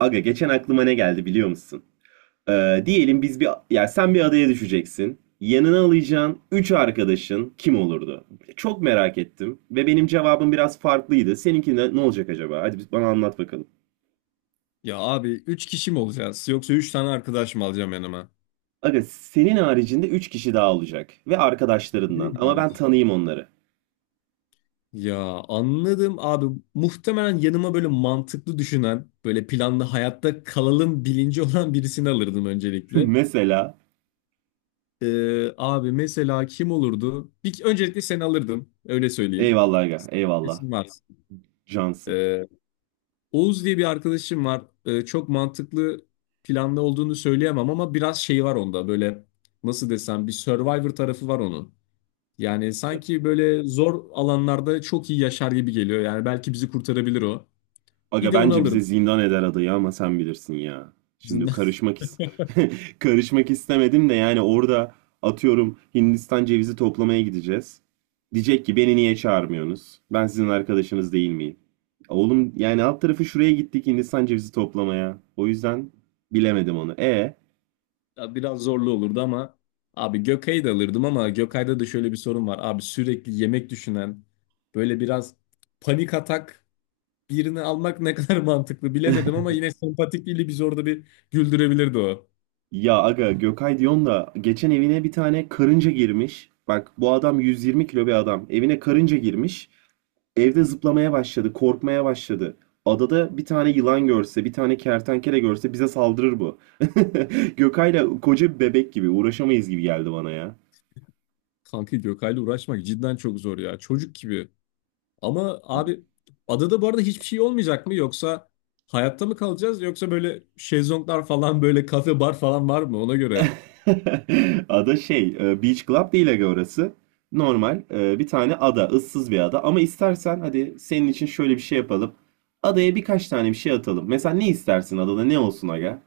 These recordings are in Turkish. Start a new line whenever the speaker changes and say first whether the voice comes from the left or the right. right: Aga geçen aklıma ne geldi biliyor musun? Diyelim biz bir yani sen bir adaya düşeceksin. Yanına alacağın 3 arkadaşın kim olurdu? Çok merak ettim ve benim cevabım biraz farklıydı. Seninki ne olacak acaba? Hadi bana anlat bakalım.
left: Ya abi 3 kişi mi olacağız yoksa 3 tane arkadaş mı alacağım yanıma?
right: Aga senin haricinde 3 kişi daha olacak ve arkadaşlarından,
left: Benim
right: ama ben
left: harici.
right: tanıyayım onları.
left: Ya anladım abi. Muhtemelen yanıma böyle mantıklı düşünen, böyle planlı hayatta kalalım bilinci olan birisini alırdım öncelikle.
right: Mesela
left: Abi mesela kim olurdu? Bir, öncelikle seni alırdım. Öyle söyleyeyim.
right: eyvallah aga, eyvallah,
left: Kesin var.
right: cansın.
left: Ee, Oğuz diye bir arkadaşım var. Çok mantıklı planlı olduğunu söyleyemem ama biraz şey var onda. Böyle nasıl desem bir Survivor tarafı var onun. Yani sanki böyle zor alanlarda çok iyi yaşar gibi geliyor. Yani belki bizi kurtarabilir o. Bir
right: Aga
left: de onu
right: bence bize
left: alırdım.
right: zindan eder adayı, ama sen bilirsin ya. Şimdi
left: İzinden.
right: karışmak is Karışmak istemedim de yani orada atıyorum Hindistan cevizi toplamaya gideceğiz. Diyecek ki beni niye çağırmıyorsunuz? Ben sizin arkadaşınız değil miyim? Oğlum yani alt tarafı şuraya gittik Hindistan cevizi toplamaya. O yüzden bilemedim onu.
left: Ya biraz zorlu olurdu ama abi Gökay'ı da alırdım ama Gökay'da da şöyle bir sorun var. Abi sürekli yemek düşünen böyle biraz panik atak birini almak ne kadar mantıklı bilemedim ama yine sempatikliğiyle biz orada bir güldürebilirdi o.
right: Ya aga, Gökay diyorsun da geçen evine bir tane karınca girmiş. Bak, bu adam 120 kilo bir adam. Evine karınca girmiş. Evde zıplamaya başladı, korkmaya başladı. Adada bir tane yılan görse, bir tane kertenkele görse bize saldırır bu. Gökay'la koca bir bebek gibi uğraşamayız gibi geldi bana ya.
left: Kanka Gökay'la uğraşmak cidden çok zor ya. Çocuk gibi. Ama abi adada bu arada hiçbir şey olmayacak mı? Yoksa hayatta mı kalacağız? Yoksa böyle şezlonglar falan böyle kafe bar falan var mı ona göre?
right: Ada Beach Club değil aga orası. Normal bir tane ada, ıssız bir ada. Ama istersen hadi senin için şöyle bir şey yapalım. Adaya birkaç tane bir şey atalım. Mesela ne istersin, adada ne olsun aga?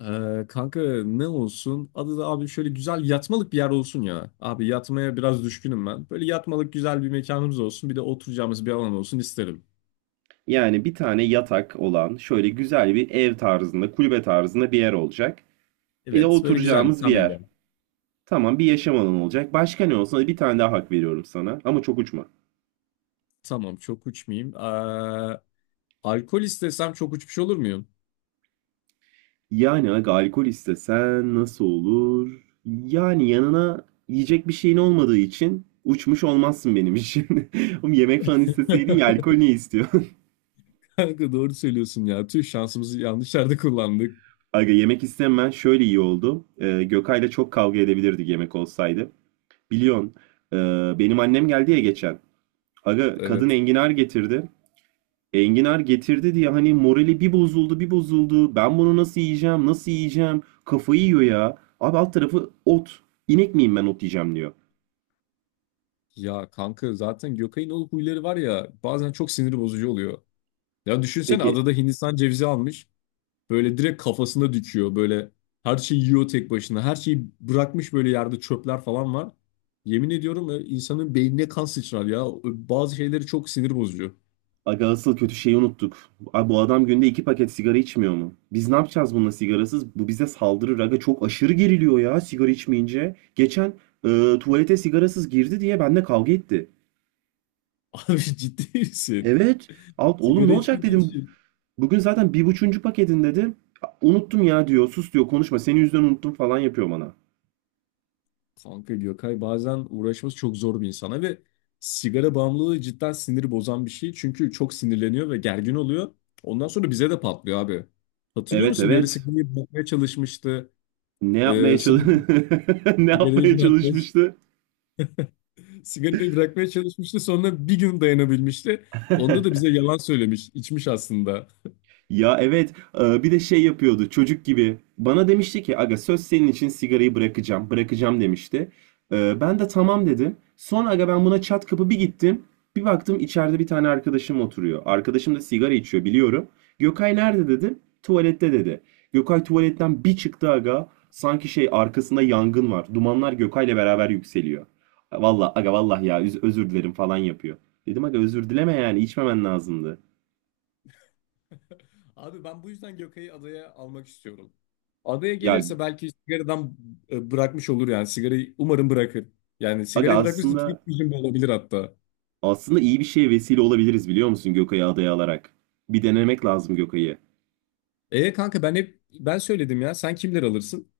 left: Kanka ne olsun? Adada abi şöyle güzel yatmalık bir yer olsun ya. Abi yatmaya biraz düşkünüm ben. Böyle yatmalık güzel bir mekanımız olsun. Bir de oturacağımız bir alan olsun isterim.
right: Yani bir tane yatak olan şöyle güzel bir ev tarzında, kulübe tarzında bir yer olacak. Bir de
left: Evet böyle güzel bir
right: oturacağımız bir yer.
left: kamelya.
right: Tamam, bir yaşam alanı olacak. Başka ne olsun? Hadi bir tane daha hak veriyorum sana. Ama çok uçma.
left: Tamam çok uçmayayım. Alkol istesem çok uçmuş olur muyum?
right: Yani aga alkol istesen nasıl olur? Yani yanına yiyecek bir şeyin olmadığı için uçmuş olmazsın benim için. Oğlum yemek falan isteseydin ya, alkol ne istiyor?
left: Kanka doğru söylüyorsun ya. Tüh şansımızı yanlış yerde kullandık.
right: Aga yemek istemem şöyle iyi oldu. Gökay'la çok kavga edebilirdik yemek olsaydı. Biliyorsun e, benim annem geldi ya geçen. Aga kadın
left: Evet.
right: enginar getirdi. Enginar getirdi diye hani morali bir bozuldu, bir bozuldu. Ben bunu nasıl yiyeceğim, nasıl yiyeceğim kafayı yiyor ya. Abi alt tarafı ot. İnek miyim ben ot yiyeceğim diyor.
left: Ya kanka zaten Gökay'ın o huyları var ya bazen çok sinir bozucu oluyor. Ya düşünsene adada
right: Peki,
left: Hindistan cevizi almış. Böyle direkt kafasına dikiyor. Böyle her şeyi yiyor tek başına. Her şeyi bırakmış böyle yerde çöpler falan var. Yemin ediyorum insanın beynine kan sıçrar ya. Bazı şeyleri çok sinir bozucu.
right: aga asıl kötü şeyi unuttuk. Abi bu adam günde iki paket sigara içmiyor mu? Biz ne yapacağız bununla sigarasız? Bu bize saldırır aga, çok aşırı geriliyor ya sigara içmeyince. Geçen tuvalete sigarasız girdi diye benimle kavga etti.
left: Abi ciddi misin?
right: Evet, oğlum ne
left: Sigara
right: olacak
left: içmediği
right: dedim.
left: için.
right: Bugün zaten bir buçuncu paketin dedi. Unuttum ya diyor. Sus diyor. Konuşma. Senin yüzünden unuttum falan yapıyor bana.
left: Kanka Gökay bazen uğraşması çok zor bir insana ve sigara bağımlılığı cidden siniri bozan bir şey. Çünkü çok sinirleniyor ve gergin oluyor. Ondan sonra bize de patlıyor abi. Hatırlıyor
right: Evet,
left: musun? Bir ara
right: evet.
left: sigarayı bırakmaya çalışmıştı.
right: Ne yapmaya çalış
left: Sonra
right: Ne
left: sigarayı
right: yapmaya
left: bırakmaya,
right: çalışmıştı?
left: sigarayı bırakmaya çalışmıştı. Sonra bir gün dayanabilmişti. Onda da bize yalan söylemiş, içmiş aslında.
right: Ya evet, bir de şey yapıyordu çocuk gibi. Bana demişti ki aga, söz, senin için sigarayı bırakacağım demişti. Ben de tamam dedim. Sonra aga ben buna çat kapı bir gittim. Bir baktım içeride bir tane arkadaşım oturuyor. Arkadaşım da sigara içiyor biliyorum. Gökay nerede dedim. Tuvalette dedi. Gökay tuvaletten bir çıktı aga. Sanki şey, arkasında yangın var. Dumanlar Gökay'la beraber yükseliyor. Vallahi aga, vallahi ya özür dilerim falan yapıyor. Dedim aga, özür dileme, yani içmemen lazımdı.
left: Abi ben bu yüzden Gökay'ı adaya almak istiyorum. Adaya
right: Ya
left: gelirse belki sigaradan bırakmış olur yani. Sigarayı umarım bırakır. Yani
right: aga
left: sigarayı bırakmışsa tek
right: aslında
left: çözüm bu olabilir hatta.
right: Aslında iyi bir şeye vesile olabiliriz biliyor musun Gökay'ı adaya alarak? Bir denemek lazım Gökay'ı.
left: E kanka ben hep ben söyledim ya. Sen kimler alırsın?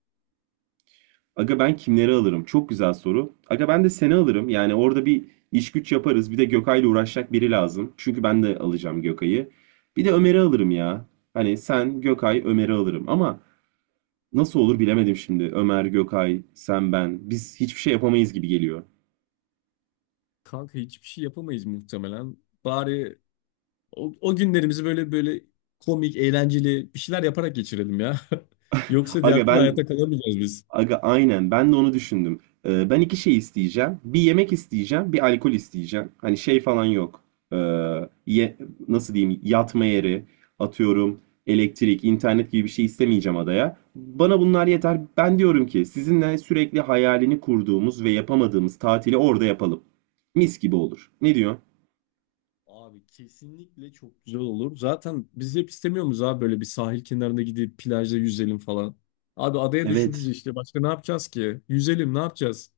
right: Aga ben kimleri alırım? Çok güzel soru. Aga ben de seni alırım. Yani orada bir iş güç yaparız. Bir de Gökay'la uğraşacak biri lazım. Çünkü ben de alacağım Gökay'ı. Bir de Ömer'i alırım ya. Hani sen, Gökay, Ömer'i alırım. Ama nasıl olur bilemedim şimdi. Ömer, Gökay, sen, ben. Biz hiçbir şey yapamayız gibi geliyor.
left: Kanka hiçbir şey yapamayız muhtemelen. Bari o günlerimizi böyle böyle komik, eğlenceli bir şeyler yaparak geçirelim ya. Yoksa diğer
right: Aga
left: türlü
right: ben
left: hayatta kalamayacağız biz.
right: Aga aynen, ben de onu düşündüm. Ben iki şey isteyeceğim. Bir yemek isteyeceğim, bir alkol isteyeceğim. Hani şey falan yok. Ee, ye- Nasıl diyeyim, yatma yeri, atıyorum elektrik, internet gibi bir şey istemeyeceğim adaya. Bana bunlar yeter. Ben diyorum ki sizinle sürekli hayalini kurduğumuz ve yapamadığımız tatili orada yapalım. Mis gibi olur. Ne diyor?
left: Abi kesinlikle çok güzel olur. Zaten biz hep istemiyor muyuz abi böyle bir sahil kenarında gidip plajda yüzelim falan. Abi adaya düşmüşüz
right: Evet.
left: işte. Başka ne yapacağız ki? Yüzelim ne yapacağız?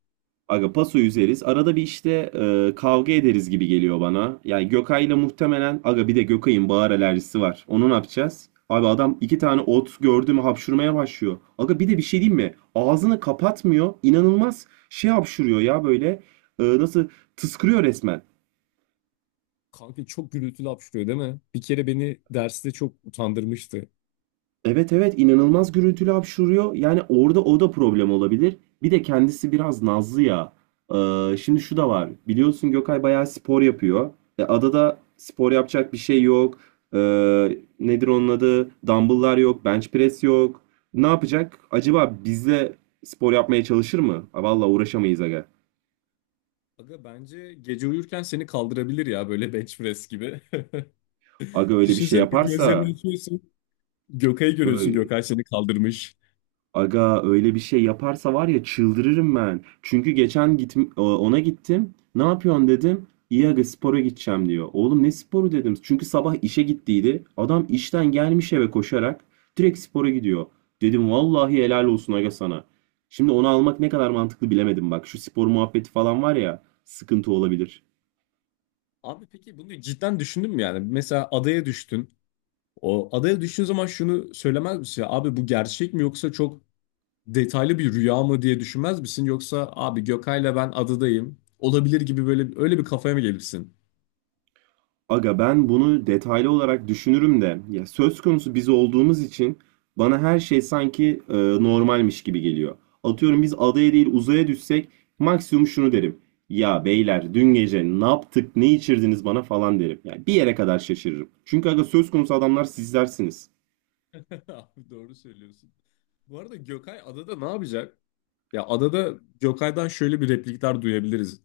right: Aga paso yüzeriz. Arada bir işte kavga ederiz gibi geliyor bana. Yani Gökay'la muhtemelen aga, bir de Gökay'ın bağır alerjisi var. Onu ne yapacağız? Abi adam iki tane ot gördü mü hapşurmaya başlıyor. Aga bir de bir şey diyeyim mi? Ağzını kapatmıyor. İnanılmaz şey hapşuruyor ya böyle. Nasıl tıskırıyor resmen.
left: Kanka çok gürültülü hapşırıyor değil mi? Bir kere beni derste çok utandırmıştı.
right: Evet, evet, inanılmaz gürültülü hapşuruyor. Yani orada o da problem olabilir. Bir de kendisi biraz nazlı ya. Şimdi şu da var. Biliyorsun Gökay bayağı spor yapıyor. E, adada spor yapacak bir şey yok. Nedir onun adı? Dumbbell'lar yok. Bench press yok. Ne yapacak? Acaba bizle spor yapmaya çalışır mı? Ha, vallahi uğraşamayız aga.
left: Aga bence gece uyurken seni kaldırabilir ya böyle bench press gibi.
right: Aga öyle bir şey
left: Düşünsene bir gözlerini
right: yaparsa
left: açıyorsun. Gökay'ı görüyorsun. Gökay seni kaldırmış.
right: Aga öyle bir şey yaparsa var ya, çıldırırım ben. Çünkü geçen git ona gittim. Ne yapıyorsun dedim. İyi aga, spora gideceğim diyor. Oğlum ne sporu dedim. Çünkü sabah işe gittiydi. Adam işten gelmiş eve koşarak direkt spora gidiyor. Dedim vallahi helal olsun aga sana. Şimdi onu almak ne kadar mantıklı bilemedim bak. Şu spor muhabbeti falan var ya, sıkıntı olabilir.
left: Abi peki bunu cidden düşündün mü yani? Mesela adaya düştün. O adaya düştüğün zaman şunu söylemez misin? Abi bu gerçek mi yoksa çok detaylı bir rüya mı diye düşünmez misin? Yoksa abi Gökay'la ben adadayım. Olabilir gibi böyle öyle bir kafaya mı gelirsin?
right: Aga ben bunu detaylı olarak düşünürüm de ya söz konusu biz olduğumuz için bana her şey sanki normalmiş gibi geliyor. Atıyorum biz adaya değil uzaya düşsek maksimum şunu derim. Ya beyler, dün gece ne yaptık, ne içirdiniz bana falan derim. Yani bir yere kadar şaşırırım. Çünkü aga söz konusu adamlar sizlersiniz.
left: Abi doğru söylüyorsun. Bu arada Gökay adada ne yapacak? Ya adada Gökay'dan şöyle bir replikler duyabiliriz.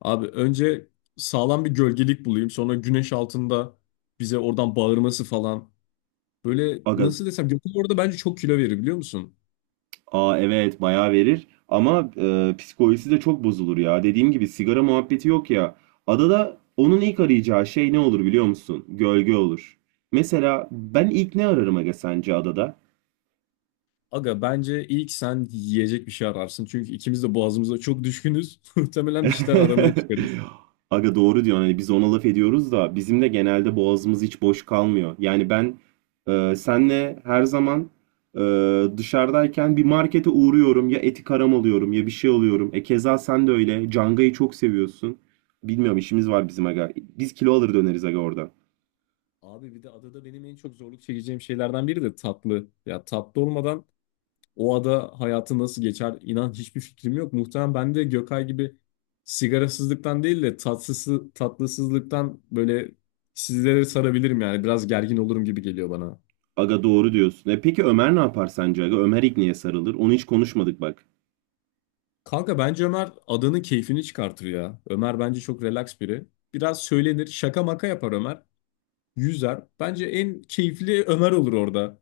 left: Abi önce sağlam bir gölgelik bulayım. Sonra güneş altında bize oradan bağırması falan. Böyle
right: Aga,
left: nasıl desem Gökay orada bence çok kilo verir biliyor musun?
right: aa evet, bayağı verir ama psikolojisi de çok bozulur ya. Dediğim gibi sigara muhabbeti yok ya. Adada onun ilk arayacağı şey ne olur biliyor musun? Gölge olur. Mesela ben ilk ne ararım aga sence adada?
left: Aga bence ilk sen yiyecek bir şey ararsın. Çünkü ikimiz de boğazımıza çok düşkünüz. Muhtemelen bir şeyler aramaya çıkarız.
right: Aga doğru diyorsun. Hani biz ona laf ediyoruz da bizim de genelde boğazımız hiç boş kalmıyor. Yani ben senle her zaman e, dışarıdayken bir markete uğruyorum. Ya eti karam alıyorum ya bir şey alıyorum. E keza sen de öyle. Canga'yı çok seviyorsun. Bilmiyorum, işimiz var bizim aga. Biz kilo alır döneriz aga orada.
left: Abi bir de adada benim en çok zorluk çekeceğim şeylerden biri de tatlı. Ya tatlı olmadan o ada hayatı nasıl geçer inan hiçbir fikrim yok. Muhtemelen ben de Gökay gibi sigarasızlıktan değil de tatsızsı, tatlısızlıktan böyle sizlere sarabilirim yani. Biraz gergin olurum gibi geliyor bana.
right: Aga doğru diyorsun. E peki Ömer ne yapar sence aga? Ömer ilk niye sarılır? Onu hiç konuşmadık bak.
left: Kanka bence Ömer adanın keyfini çıkartır ya. Ömer bence çok relax biri. Biraz söylenir, şaka maka yapar Ömer. Yüzer. Bence en keyifli Ömer olur orada.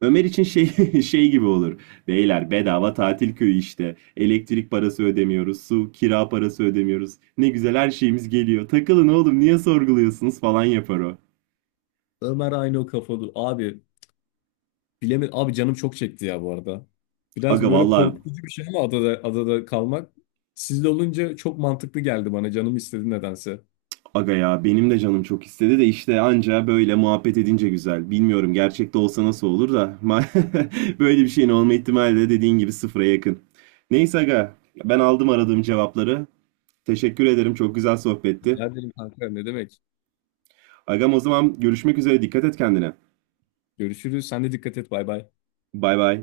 right: Ömer için şey Şey gibi olur. Beyler, bedava tatil köyü işte. Elektrik parası ödemiyoruz, su, kira parası ödemiyoruz. Ne güzel, her şeyimiz geliyor. Takılın oğlum, niye sorguluyorsunuz falan yapar o.
left: Ömer aynı o kafalı. Abi bilemedim. Abi canım çok çekti ya bu arada.
right: Aga
left: Biraz böyle
right: valla
left: korkutucu bir şey ama adada, adada kalmak. Sizle olunca çok mantıklı geldi bana. Canım istedi nedense.
right: Aga ya benim de canım çok istedi de işte anca böyle muhabbet edince güzel. Bilmiyorum gerçekte olsa nasıl olur da böyle bir şeyin olma ihtimali de dediğin gibi sıfıra yakın. Neyse aga, ben aldım aradığım cevapları. Teşekkür ederim. Çok güzel sohbetti.
left: Rica ederim kanka. Ne demek?
right: Agam, o zaman görüşmek üzere. Dikkat et kendine.
left: Görüşürüz. Sen de dikkat et. Bay bay.
right: Bay bay.